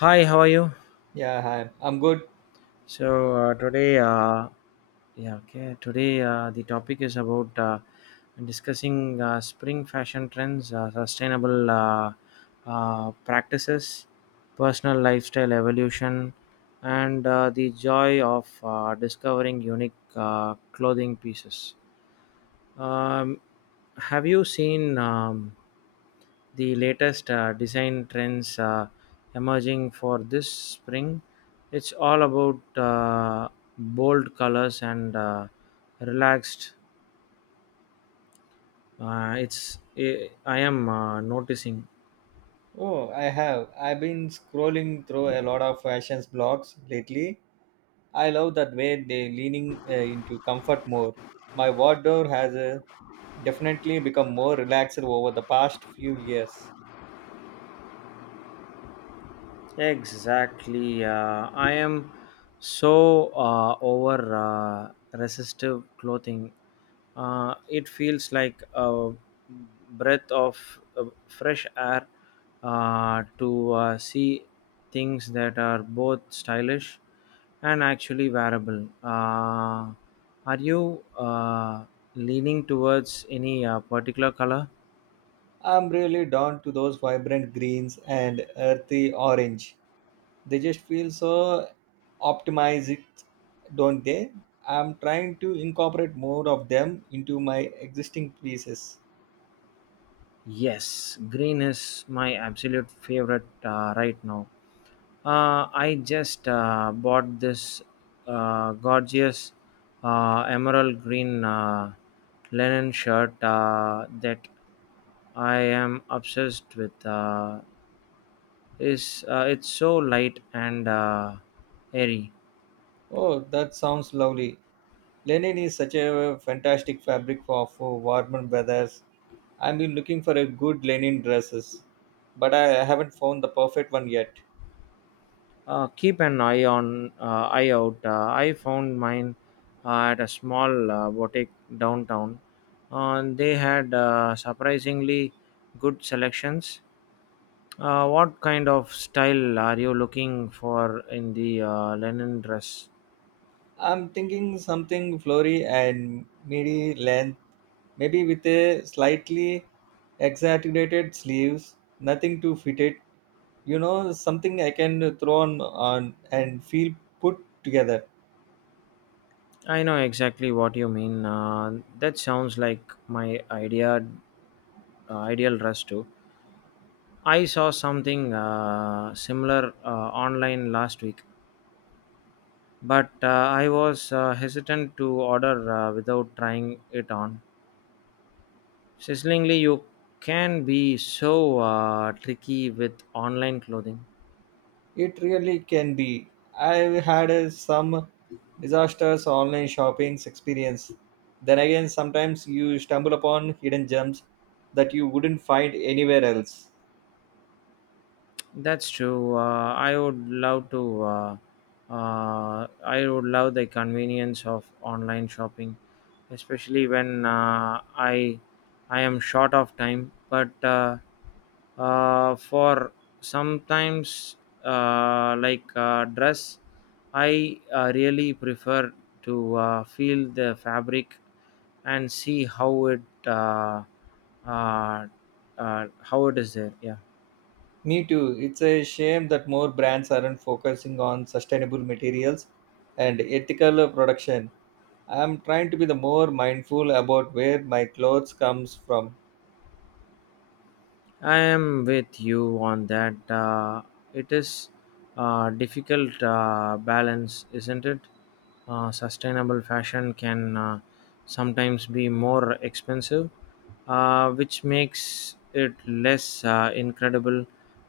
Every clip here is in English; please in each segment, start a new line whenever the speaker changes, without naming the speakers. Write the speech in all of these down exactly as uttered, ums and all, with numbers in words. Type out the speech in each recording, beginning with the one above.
Hi, how are you?
Yeah, hi. I'm good.
So uh, today, uh, yeah, okay. Today uh, the topic is about uh, discussing uh, spring fashion trends, uh, sustainable uh, uh, practices, personal lifestyle evolution, and uh, the joy of uh, discovering unique uh, clothing pieces. Um, have you seen? Um, The latest uh, design trends uh, emerging for this spring. It's all about uh, bold colors and uh, relaxed. Uh, it's I I am uh, noticing.
Oh, I have. I've been scrolling through a lot of fashion blogs lately. I love that way they leaning uh, into comfort more. My wardrobe has uh, definitely become more relaxed over the past few years.
Exactly. Uh, I am so uh, over uh, resistive clothing. Uh, it feels like a breath of uh, fresh air uh, to uh, see things that are both stylish and actually wearable. Uh, are you uh, leaning towards any uh, particular color?
I'm really drawn to those vibrant greens and earthy orange. They just feel so optimized, don't they? I'm trying to incorporate more of them into my existing pieces.
Yes, green is my absolute favorite uh, right now. Uh, I just uh, bought this uh, gorgeous uh, emerald green uh, linen shirt uh, that I am obsessed with. Uh, is uh, It's so light and uh, airy.
Oh, that sounds lovely. Linen is such a fantastic fabric for, for warmer weathers. I've been looking for a good linen dresses, but I haven't found the perfect one yet.
Uh, keep an eye on uh, eye out. Uh, I found mine uh, at a small uh, boutique downtown. Uh, they had uh, surprisingly good selections. Uh, what kind of style are you looking for in the uh, linen dress?
I'm thinking something flowy and midi length, maybe with a slightly exaggerated sleeves, nothing too fitted. You know, something I can throw on, on and feel put together.
I know exactly what you mean. Uh, that sounds like my idea, uh, ideal dress too. I saw something uh, similar uh, online last week, but uh, I was uh, hesitant to order uh, without trying it on. Sizzlingly, you can be so uh, tricky with online clothing.
It really can be. I've had uh, some disastrous online shopping experience. Then again, sometimes you stumble upon hidden gems that you wouldn't find anywhere else.
That's true. Uh, I would love to. Uh, uh, I would love the convenience of online shopping, especially when uh, I I am short of time. But uh, uh, for sometimes uh, like uh, dress, I uh, really prefer to uh, feel the fabric and see how it uh, uh, uh, how it is there. Yeah.
Me too. It's a shame that more brands aren't focusing on sustainable materials and ethical production. I'm trying to be the more mindful about where my clothes comes from.
I am with you on that. Uh, it is a difficult uh, balance, isn't it? Uh, sustainable fashion can uh, sometimes be more expensive, uh, which makes it less uh, incredible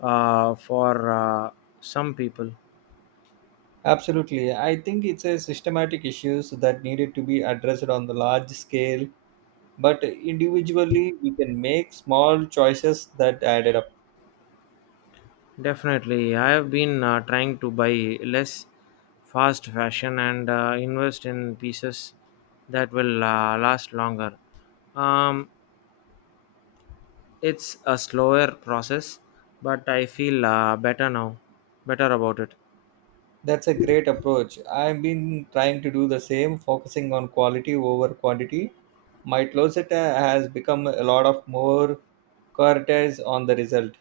uh, for uh, some people.
Absolutely. I think it's a systematic issues that needed to be addressed on the large scale but individually we can make small choices that added up.
Definitely, I have been uh, trying to buy less fast fashion and uh, invest in pieces that will uh, last longer. Um, It's a slower process, but I feel uh, better now, better about it.
That's a great approach. I've been trying to do the same, focusing on quality over quantity. My closet uh, has become a lot of more prioritized on the result.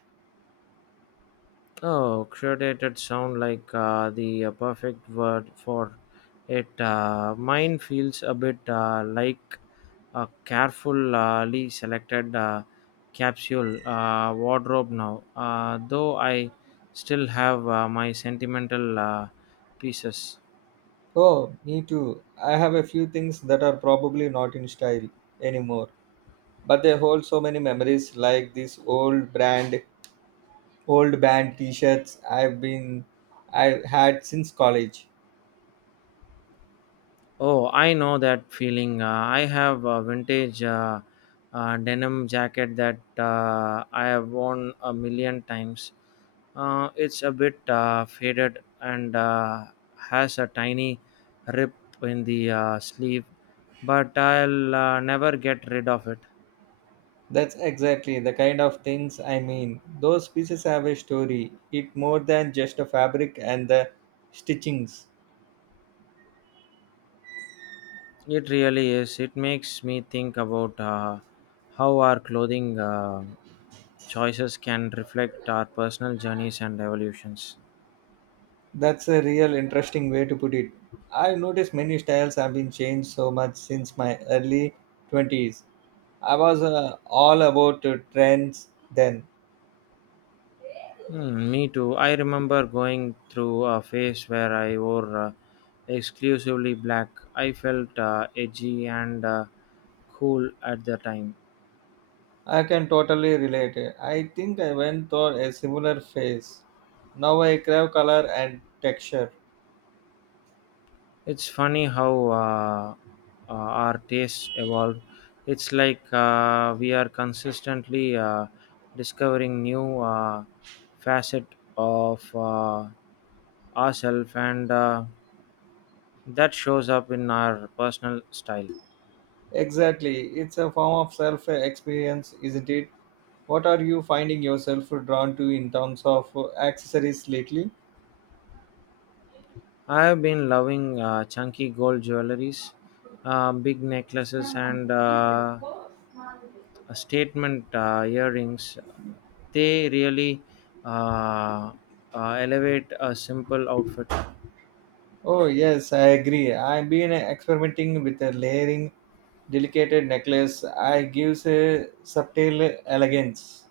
Oh, curated sound like uh, the uh, perfect word for it. Uh, mine feels a bit uh, like a carefully selected uh, capsule uh, wardrobe now, uh, though I still have uh, my sentimental uh, pieces.
Oh, me too. I have a few things that are probably not in style anymore, but they hold so many memories, like these old brand old band t-shirts i've been I've had since college.
Oh, I know that feeling. Uh, I have a vintage uh, uh, denim jacket that uh, I have worn a million times. Uh, it's a bit uh, faded and uh, has a tiny rip in the uh, sleeve, but I'll uh, never get rid of it.
That's exactly the kind of things I mean. Those pieces have a story. It more than just a fabric and the stitchings.
It really is. It makes me think about uh, how our clothing uh, choices can reflect our personal journeys and evolutions.
That's a real interesting way to put it. I've noticed many styles have been changed so much since my early twenties. I was uh, all about uh, trends then.
Hmm, me too. I remember going through a phase where I wore uh, exclusively black. I felt uh, edgy and uh, cool at the time.
I can totally relate. I think I went through a similar phase. Now I crave color and texture.
It's funny how uh, uh, our tastes evolve. It's like uh, we are consistently uh, discovering new uh, facet of uh, ourselves, and uh, that shows up in our personal style.
Exactly. It's a form of self experience, isn't it? What are you finding yourself drawn to in terms of accessories lately?
I have been loving uh, chunky gold jewelries, uh, big necklaces, and uh, statement uh, earrings. They really uh, uh, elevate a simple outfit.
Oh, yes, I agree. I've been experimenting with a layering, delicate necklace. I gives a subtle elegance.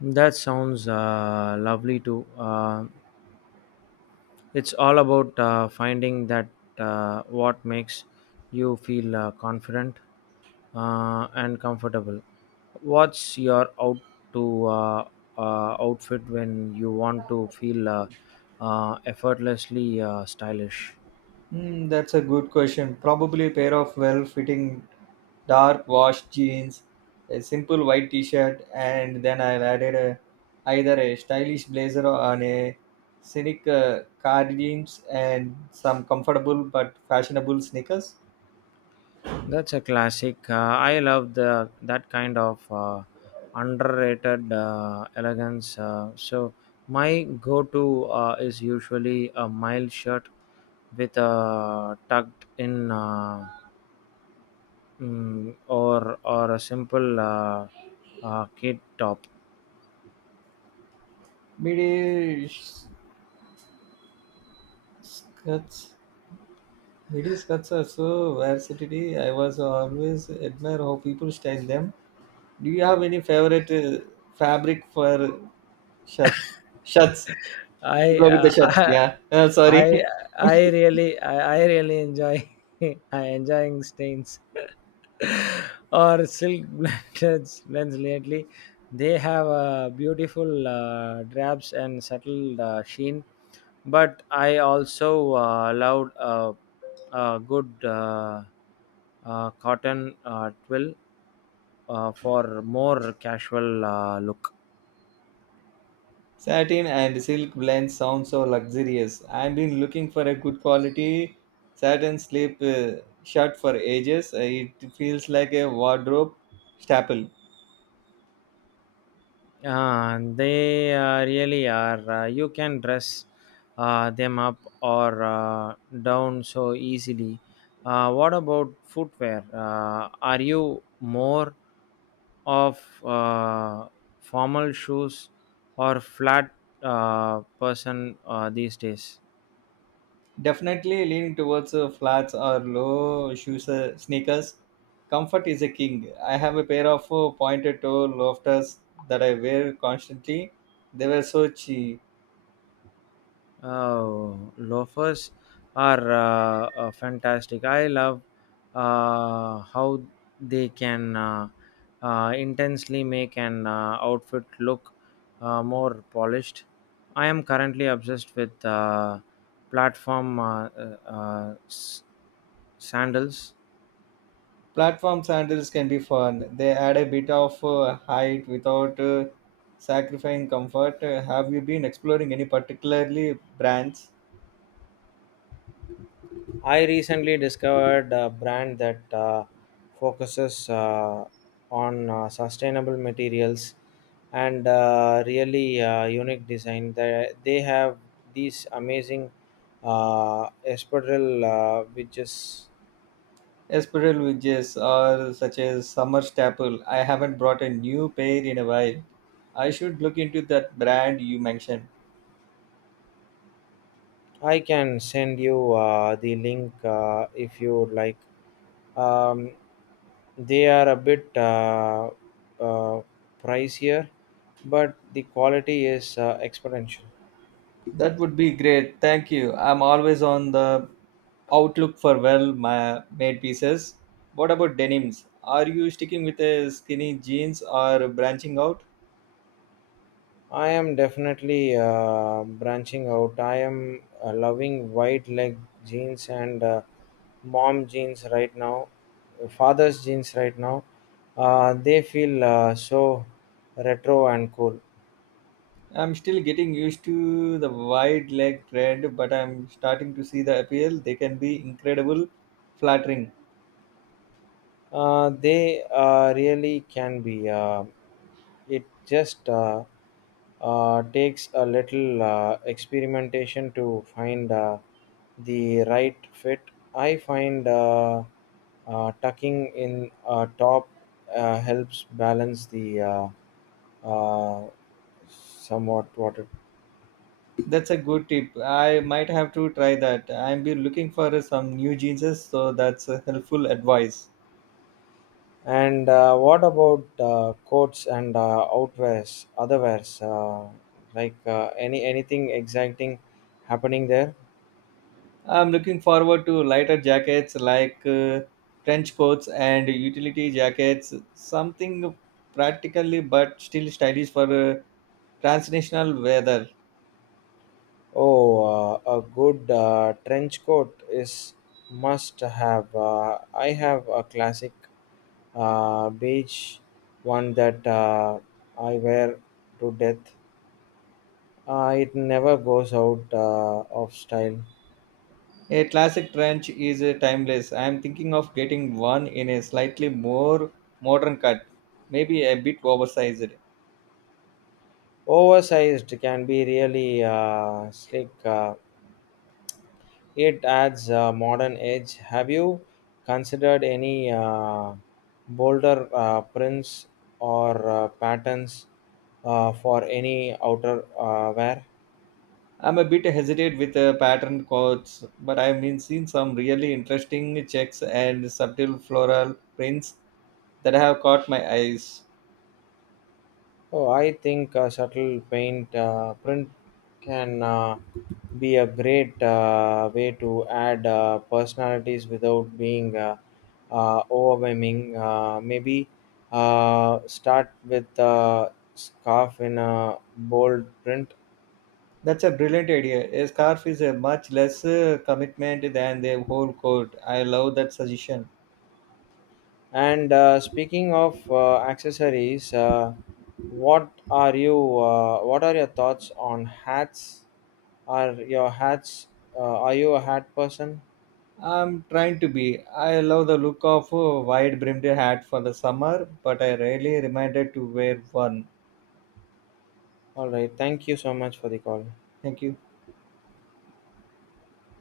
That sounds uh, lovely too. Uh, It's all about uh, finding that uh, what makes you feel uh, confident uh, and comfortable. What's your out to uh, uh, outfit when you want to feel uh, uh, effortlessly uh, stylish?
Hmm, that's a good question. Probably a pair of well fitting dark washed jeans, a simple white t shirt, and then I'll added a, either a stylish blazer or a scenic uh, cardigans and some comfortable but fashionable sneakers.
That's a classic. Uh, I love the that kind of uh, underrated uh, elegance. Uh, so my go-to uh, is usually a mild shirt with a tucked in uh, mm, or or a simple uh, uh, kid top.
Midi sh- skirts. Midi skirts are so versatility. I was always admire how people style them. Do you have any favorite uh, fabric for shirts? Shirts. You
I
go with the
uh,
shirts.
I
Yeah. Uh, sorry.
I I really I, I really enjoy I enjoying stains or silk blends blends lately. They have uh, beautiful uh, drapes and subtle uh, sheen, but I also uh, loved uh, a good uh, uh, cotton uh, twill uh, for more casual uh, look.
Satin and silk blend sound so luxurious. I've been looking for a good quality satin sleep uh, shirt for ages. Uh, It feels like a wardrobe staple.
Uh, they uh, really are. Uh, you can dress uh, them up or uh, down so easily. Uh, what about footwear? Uh, are you more of uh, formal shoes or flat uh, person uh, these days?
Definitely leaning towards uh, flats or low shoes, uh, sneakers. Comfort is a king. I have a pair of uh, pointed toe loafers that I wear constantly. They were so cheap.
Oh, loafers are uh, uh, fantastic. I love uh, how they can uh, uh, intensely make an uh, outfit look uh, more polished. I am currently obsessed with uh, platform uh, uh, uh, s- sandals.
Platform sandals can be fun. They add a bit of uh, height without uh, sacrificing comfort. Uh, have you been exploring any particularly brands?
I recently discovered a brand that uh, focuses uh, on uh, sustainable materials and uh, really uh, unique design. They, they have these amazing uh, espadrille, uh, which is
Spiral wedges or such as summer staple. I haven't brought a new pair in a while. I should look into that brand you mentioned.
I can send you uh, the link uh, if you would like. Um, they are a bit uh, uh, pricier, but the quality is uh, exponential.
That would be great. Thank you. I'm always on the outlook for well ma- made pieces. What about denims? Are you sticking with a skinny jeans or branching out?
I am definitely uh, branching out. I am uh, loving wide leg jeans and uh, mom jeans right now, father's jeans right now. Uh, they feel uh, so retro and cool.
I'm still getting used to the wide leg trend, but I'm starting to see the appeal. They can be incredible, flattering.
Uh, they uh, really can be. Uh, it just uh, uh, takes a little uh, experimentation to find uh, the right fit. I find uh, uh, tucking in a top uh, helps balance the uh, uh, somewhat water.
That's a good tip. I might have to try that. I'm be looking for some new jeans, so that's a helpful advice.
And uh, what about uh, coats and uh, outwears, otherwears? Uh, like uh, any anything exciting happening there?
I'm looking forward to lighter jackets like uh, trench coats and utility jackets, something practically but still stylish for uh, transnational weather.
Oh, uh, a good uh, trench coat is must have. Uh, I have a classic uh, beige one that uh, I wear to death. Uh, it never goes out uh, of style.
A classic trench is uh, timeless. I am thinking of getting one in a slightly more modern cut, maybe a bit oversized.
Oversized can be really uh, slick. Uh, It adds a modern edge. Have you considered any uh, bolder uh, prints or uh, patterns uh, for any outer uh, wear?
I'm a bit hesitant with uh, pattern coats, but I have been seeing some really interesting checks and subtle floral prints that have caught my eyes.
Oh, I think a subtle paint uh, print can uh, be a great uh, way to add uh, personalities without being uh, uh, overwhelming. Uh, maybe uh, start with a scarf in a bold print.
That's a brilliant idea. A scarf is a much less uh, commitment than the whole coat. I love that suggestion.
And uh, speaking of uh, accessories, uh, what are you? Uh, what are your thoughts on hats? Are your hats? Uh, are you a hat person?
I'm trying to be. I love the look of a wide brimmed hat for the summer, but I rarely reminded to wear one.
All right. Thank you so much for the call.
Thank you.